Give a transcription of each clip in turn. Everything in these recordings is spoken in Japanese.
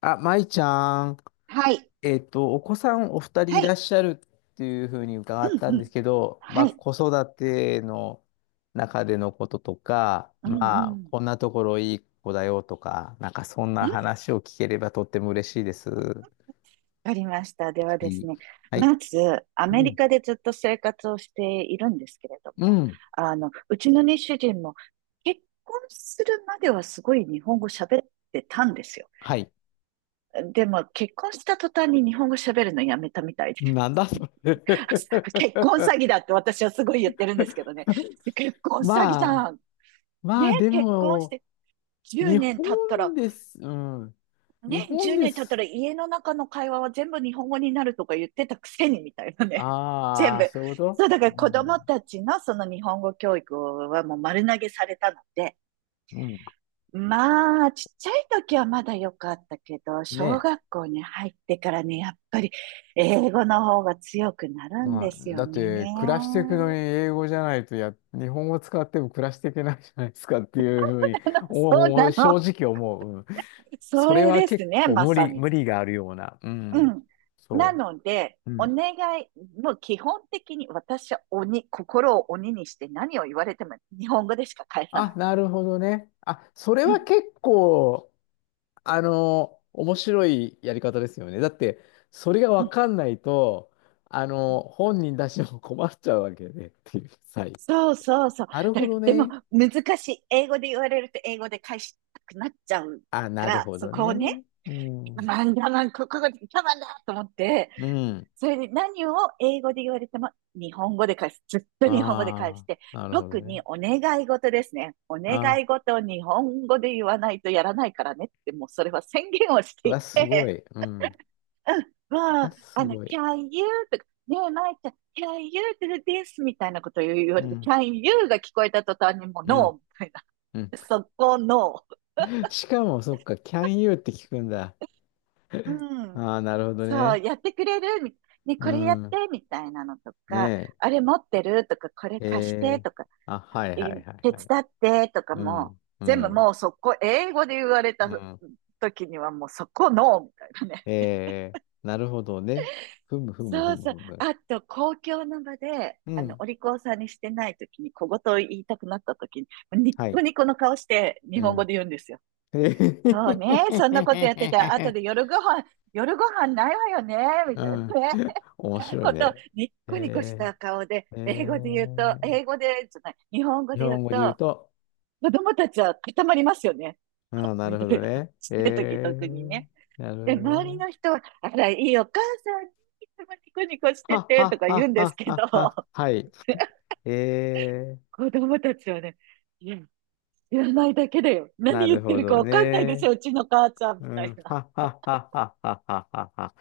あ、舞ちゃん、はい。お子さんお二人いはらっい。しゃるっていうふうに伺ったうんんうでん。すけど、まあ、はい。子育ての中でのこととか、うんうまあ、ん。こんなところいい子だよとか、なんかそん うなん話を聞ければとっても嬉しいです。はわかりました。ではですい。ね、はい。まず、アうメん。リカでずっと生活をしているんですけれどうも、ん。うちのね、主人も結婚するまではすごい日本語喋ってたんですよ。はい。でも、結婚した途端に日本語喋るのやめたみたいで、なんだそれ。 結婚詐欺だって私はすごい言ってるんですけどね、結婚詐欺じまあ、ゃん。まね、あ、で結婚しも、て10日年経った本ら、です。うん。日ね、本10で年経ったす。ら家の中の会話は全部日本語になるとか言ってたくせにみたいなね。全ああ、部。そういうこと。そう、だかうら子供ん。たちのその日本語教育はもう丸投げされたので、うん。まあ、ちっちゃい時はまだ良かったけど、ね小え。学校に入ってからね、やっぱり英語の方が強くなるんまであ、すだよっね。て、暮らしていくのに英語じゃないとや、日本語使っても暮らしていけないじゃないですかっていうふうに、そおうおな正の。直思う。うん。そそれれはです結ね、構ま無さ理、に。無理があるような。ううん。ん。なそので、う。うおん。願い、もう基本的に私は鬼、心を鬼にして何を言われても日本語でしか返さあ、ない。なるほどね。あ、それうはん、結構、面白いやり方ですよね。だって、それがうわん、かんないと、うん。本人たちも困っちゃうわけでっていう。はい。そうそうそう。なるだほからどでもね。難しい。英語で言われると英語で返したくなっちゃうあ、かなるら、ほそどこをね。ね、うん。なんだなん、ここが我慢だと思って、うん。それで何を英語で言われても日本語で返す。ずっと日本語で返しあて、あ、なるほど特ね。にお願い事ですね。おあ願い事を日本語で言わないとやらないからねって、もうそれは宣言をしあ、ていわ、すごて、い。うん。もわ、う、すごい。can you? とか、ねえ、まいちゃん、can you do this? みたいなことを言わうれて、ん。can you? が聞こえた途端にもう う no! ん。みたいうん。な。そこの、しかも、そっか、can you って聞くんだ。うん、ああ、なるほどそう、ね。やってくれるみたいな。ね、うこれやっん。てみたいなのとか、ねあれ持ってるとか、これえ。貸してえー。とか、あ、はい手はいはいはい。伝ってとかうも、ん。う全部ん。もうそこ、英語で言われたうん。時にはもうそこの、みたいなね。えー、なるほどね。ふむふむそふうむそう。ふむ。あと、公共の場で、うん。お利口さんにしてない時に、小言を言いたくなった時に、ニッはコい。ニコの顔して日う本語ん。で言うんですよ。えへへそうね。そへんなことへやってへたへら、後へ。で夜ご飯、夜ご飯ないわよね、みうたいなん。ね。面 白いことをね。ニッコニコしえた顔で、ー、え英語で言うと、ー、英語で、じゃない、日本語日で言本う語で言うと、と、子供たちは固まりますよね。ああ、なるみほたどいな。ちっね。ちゃい時特にね。なるほで、周どりね。の人は、あら、いいお母さん、いつもニコニコしてはて、とはか言うはんですはけど、はは。はい。えー、子供たちはね、いや、知らないだけだよ。何な言っるてほるかどわかんないでしね。ょ、うちの母ちゃん、うみたいん。な。はははははははは。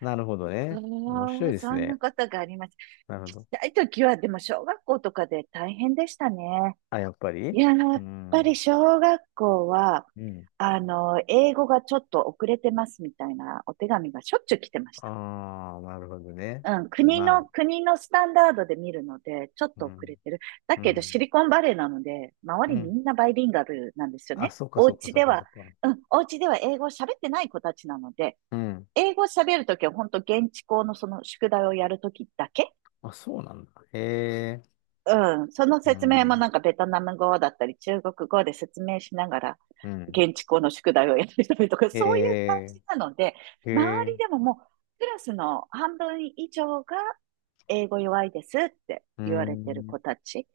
なるほどあね。面白いあ、ですそんなね。ことがあります。なるほちっど。ちゃい時は、でも小学校とかで大変でしたね。あ、やっぱいり。や、やうっぱりん。小学校は、うん。英語がちょっと遅れてますみたいなお手紙がしょっちゅう来てました。ああ、なるほどね。うん、まあ、国のスタンダードで見るので、ちょっうと遅れん。てる。だうけど、ん。シリコンバレーなので、周うりみん。んなバイリンガルなんですよあ、ね。そっかおそっか家そっでかそは、っか。うん、お家では英語を喋ってない子たちなので、うん。英語を喋るときは本当現地校のその宿題をやるときだけあ、そうなんだ。へえ。うん。そのう説明もん。なんかベトナム語だったり中国語で説明しながらうん。現地校の宿題をやってたりとか、へそういう感え。じなので、へ周りえ。でももうクラスの半分以上が英語弱いですってう言われてるん。子たち。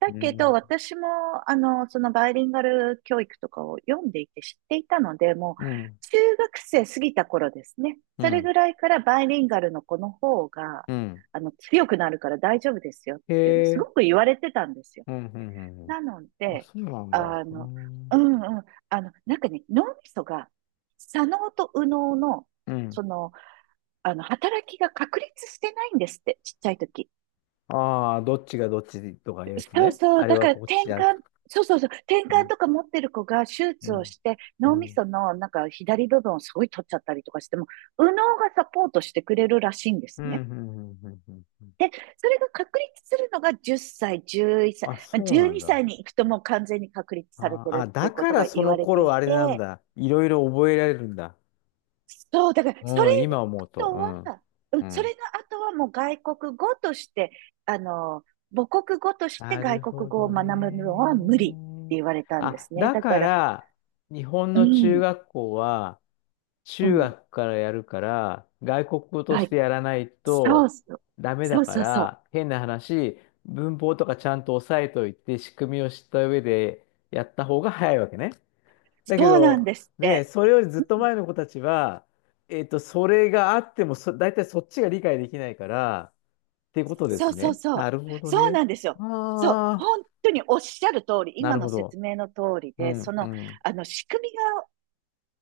だうけど、ん。私も、そのバイリンガル教育とかを読んでいて知っていたので、もう、うん。中学生過ぎた頃ですね。うそれん。ぐらいからバイリンガルの子の方が、うん。強くなるから大丈夫ですよっへていうのをすごえ。く言われてたんですよ。うん。うん。うんうん。なのあ、で、そうなんだ。あうの、うん。んうん、なんかね、脳みそが、左脳と右脳の、うそん。の、働きが確立してないんですって、ちっちゃい時。ああ、どっちがどっちとかいうやつそうね。そあう、れだかはらこっ転ちだ。換、そうそうそう、転う換ん。とか持ってる子が手う術をん。して、う脳みん。そのなんか左部分をすごい取っちゃったりとかしても、右脳がサポートしてくれるらしいんですうん。うね。ん。うん。うんうん。で、それが確立するのが10歳、11歳、あ、まあ、そう12なんだ。歳にさいに行くともう完全に確立されあてーあ、るっていだうこかとらがそ言のわれてい頃あれなんて、だ。いろいろ覚えられるんだ。そう、だから、そうれん。今思うと。の後うは、ん。ううんそん。れの後はもう外国語として、あの、母国語としてなる外国ほ語をど学ぶのは無理ってね。言われたんであ、すね。だだかから、ら、日本うの中ん、学校は、う中ん、学からやるから、外国語とし外、てやらないそうとそう、ダメそだうかそうそう、ら、変な話、文法とかちゃんと押さえといて、仕組みを知った上でやった方が早いわけね。だけそうなんど、ですっね、て。それよりずっうとん、前の子たちは、それがあっても大体そっちが理解できないから、ってことでそすうそうね。そなう、るほどそうね。なんですよ。そう、ああ。本当におっしゃる通り、な今るほのど。説明の通りうで、ん、うん、仕組み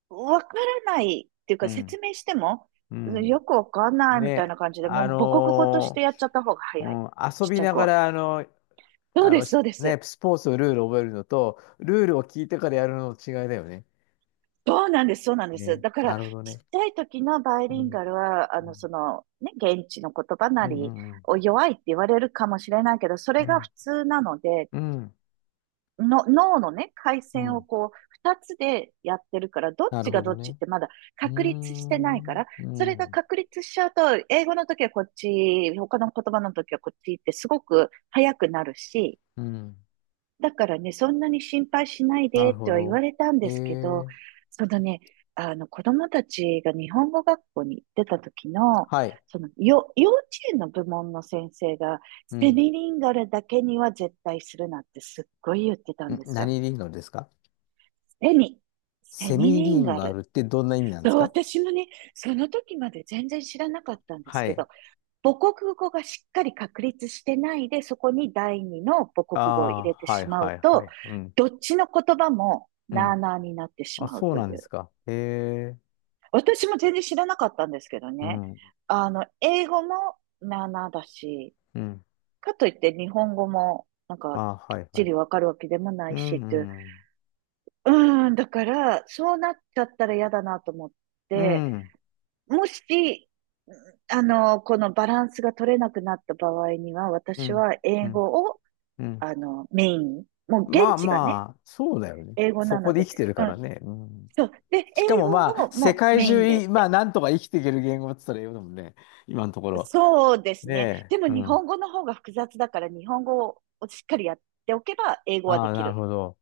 わからないっていううか説ん、明しても、ううんよん。くわかんないみたいね、な感じで、もう母国語としてやっちゃった方が早い。うん、遊ちっちびゃいな子がは。ら、そうです、しそうでね、す。スポーツのルールを覚えるのと、ルールを聞いてからやるのの違いだよね。そうなんです、そうなんです。ね、だから、なちるっほどね。ちゃい時のバイうリンん、ガルは、うん、ね、現地の言葉うなりん、を弱いって言われるかもしれないけど、そうれがん、普通なので、うん、うんの脳のね、回う線をん。こう、二つでやってるから、どっなるちほがどどっちっね。てまだうー確立してないかん、ら、うそれがん、確立しちゃうと、英語の時はこっち、他の言葉の時はこっちってすごく早くなるし、うん、だからね、そんなに心配しないなでるってほは言わど。れたんえですけど、ー、そのね、あの子供たちが日本語学校に行ってた時の、はい。そのよ、幼稚園の部門の先生が、うん。セん。ミリンガルだけには絶対するなってすっごい言ってたんですよ。何リンゴですか？セミ、セセミミリリンンガゴあル。るってどんな意味なんですそう、か？私もね、その時まで全然知らなかったんですはけい。ど、母国語がしっかり確立してないで、そこに第二の母あ国語を入れてあ、はいしまはういはと、い。うん。どっちの言葉もうなあん。なあになってしあ、まうそうといなんですう。か。へえ。私も全然知らなかったんですけどうね。ん。あの、英語もなあなあだし、うん。かといって日本語もなんあかあ、きはっいはちい。りわかるわけでもなういしん。っうていう。ん。うーん、だから、そうなっちゃったら嫌だなと思っうて、ん。もし、このバランスが取れなくなった場合には、う私ん。はう英ん。語を、うん。メインに、もうまあ現地がね、まあ、そうだよね。英語そなこのでで、生きてるうからん、ね。うん。そう。で、しか英も語まあ、を世もう界メイン中でっい、まあ、て。なんとか生きていける言語って言ったら英語だもんね。今のところ。そうですね。ねでもえ。う日ん。本語の方が複雑だから、日本語をしっかりやっておけば、英語はあであ、きなるる。ほど。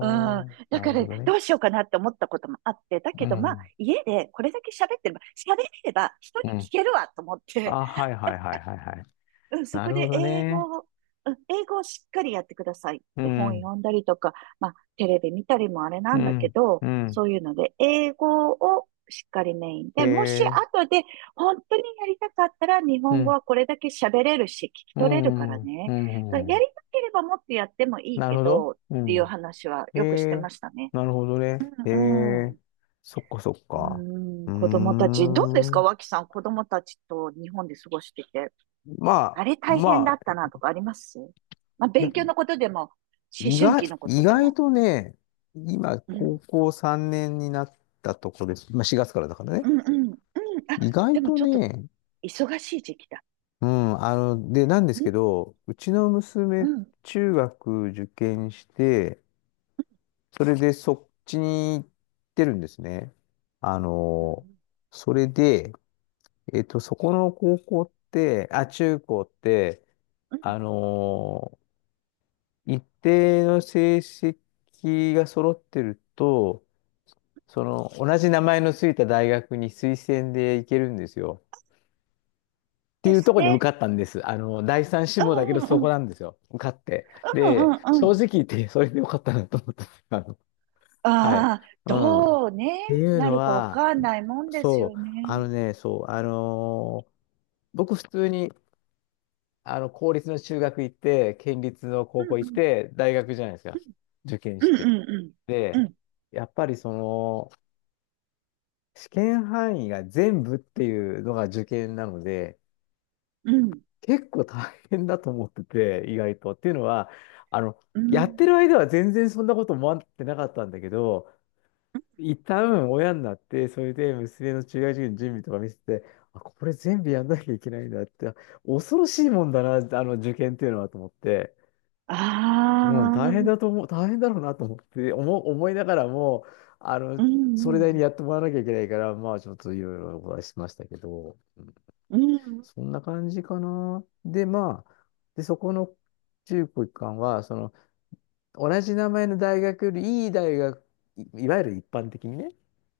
うん。ー、だなかるほら、どね。どうしようかなって思ったこともあって、だうけど、まあ、ん。家でこれだけ喋ってれば、喋れれば人にうん。聞けるわと思って、あ、はいはいはいはいはい。うん、そなこるほでど英ね。語を、うん、英語をしっかりやってくださいっうて本ん。読んだりとか、まあ、テレビ見たりもあれなうんだけん、ど、うん、そういうので、英語をしっかりメインへで、もしえ、後で本当にやりたかったら日う本語ん、はこれだけ喋れるし、聞きう取れるかん、らうん、ね。だうからやん。りたければもっとやってもいいなるけほど、ど。っうていうん。話はへよくしてまえ、したね。なるほどね。うへんうえ、ん。そっかそっうか。ーうん、ー子供たち、どうですか、ん。脇さん、子供たちと日本で過ごしてて。あまれあ、大変まだっあ、たなとかありますまあ、いや、勉強のことでも、思意春外、期のこ意とで外も。とね、今、う高ん。校3年になったとこです。今、4月からだからね。うんうん。うん。あ、意外でもとちょっとね、忙しい時期だ。うん、で、なんですうん。けど、うちのう娘、ん。中学受験して、それでそっちに行ってるんですね。あうの、ん。それで、そこの高校って、あ、中高って、うんあの、一定の成績が揃ってると、その、同じ名前のついた大学に推薦で行けるんですよ。ってでいうとすころに受ね。かったんです。第三志う望だけどんうんそうこん。なんですよ。受かって。うんうで、んう正ん。直言ってそれでよかったなと思った。はい。ああ、うん。どうね、ていうなのるかわは、かんないもんですそよう、ね。そう、僕普通に、公立の中学行って、県立のう高ん校う行っんて、大学じゃないですか。受験うしんて。うんうで、んやっぱりその、試験範囲が全部っていうのが受験なので、うんうん結構大変だと思ってて、意外と。っていうのは、あの、うやってんる間は全然そんなこと思ってなかったんだけど、うん一旦親になって、それで娘の中学受験の準備とか見せて、あ、これ全部やんなきゃいけないんだって、恐ろしいもんだな、あの受験っていうのはと思って、あうん、大あ変だーと思う、大変だろうなと思って、思いながらも、あの、うそれなりにんやってもらわなきゃいけないから、まあちょっといろいろお話ししましたけど、うんうんうんそんな感じかな。で、まあ、で、そこの中高一貫は、その、同じ名前の大学よりいい大学、いいわゆる一般的にね、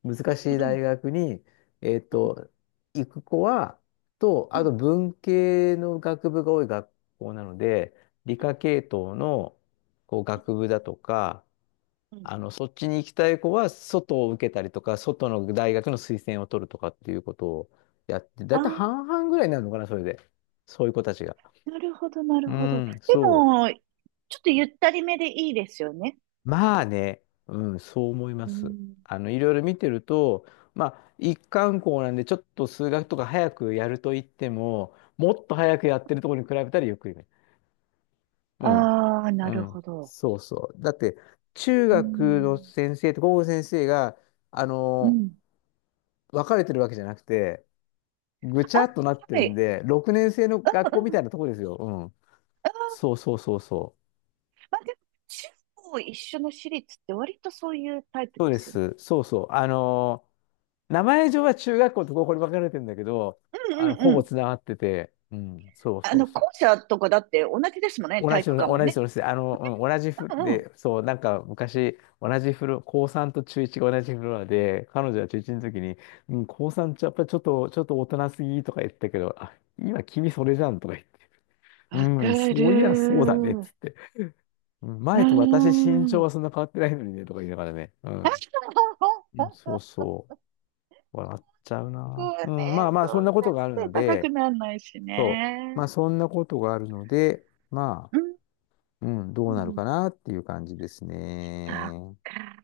難しういんうん大学に、えっと、行く子は、と、うあんと文系の学部が多い学校なので、理科系統のこう学部だとか、うんそっちに行きたい子は外を受けたりとか、外の大学の推薦を取るとかっていうことをやって、だあいたいあ、半々ぐらいになるのかな、それで。そういう子たちが。なるほど、なうるほど。ん、でそう。も、ちょっとゆったりめでいいですよね。まあね、うん、そう思いまうす。ん。いろいろ見てると、まあ、一貫校なんで、ちょっと数学とか早くやると言っても、もっと早くやってるところに比べたらゆっくりね。うん。ああ、なうるん。ほど。そうそう。だって、中う学のん。先生と高校の先生が、あうの、ん。分かれてるわけじゃなくて、ぐちあ、ゃっとなってはるんい。で、6年生のう学ん校うみん。うたんいなとこですよ。うん。そうそうそうそう。まあでも、中高一緒の私立って割とそういうタイプそうでですよね。す。そうそう。名前上は中学校と高校に分かれてるんだけど、うんうんほうぼん。つながってて、うん、そうあそうの、そ校う。舎とかだって同じですもんね、同体じ育の、館も同じね。の、うん、同じフロうんうん。で、そう、なんか昔、同じフロ、高3と中1が同じフロアで、彼女は中1の時に、うん、高3ってやっぱりちょっと、ちょっと大人すぎとか言ったけど、あ、今君それじゃんとか言って、うわかん、そういや、そる。うだね、っうつって。うん。ー前と私身ん。長 はそんな変わってないのにね、とか言いながらね。うん。うん。そうそう。笑っちゃう僕な。はうん、まね、あまあ、そそんなんこなとにがある背の高くで、ならないしまあ、ね。そんなことがあるので、まうん。あ、うん、どうそなるかなっていう感じですっね。か。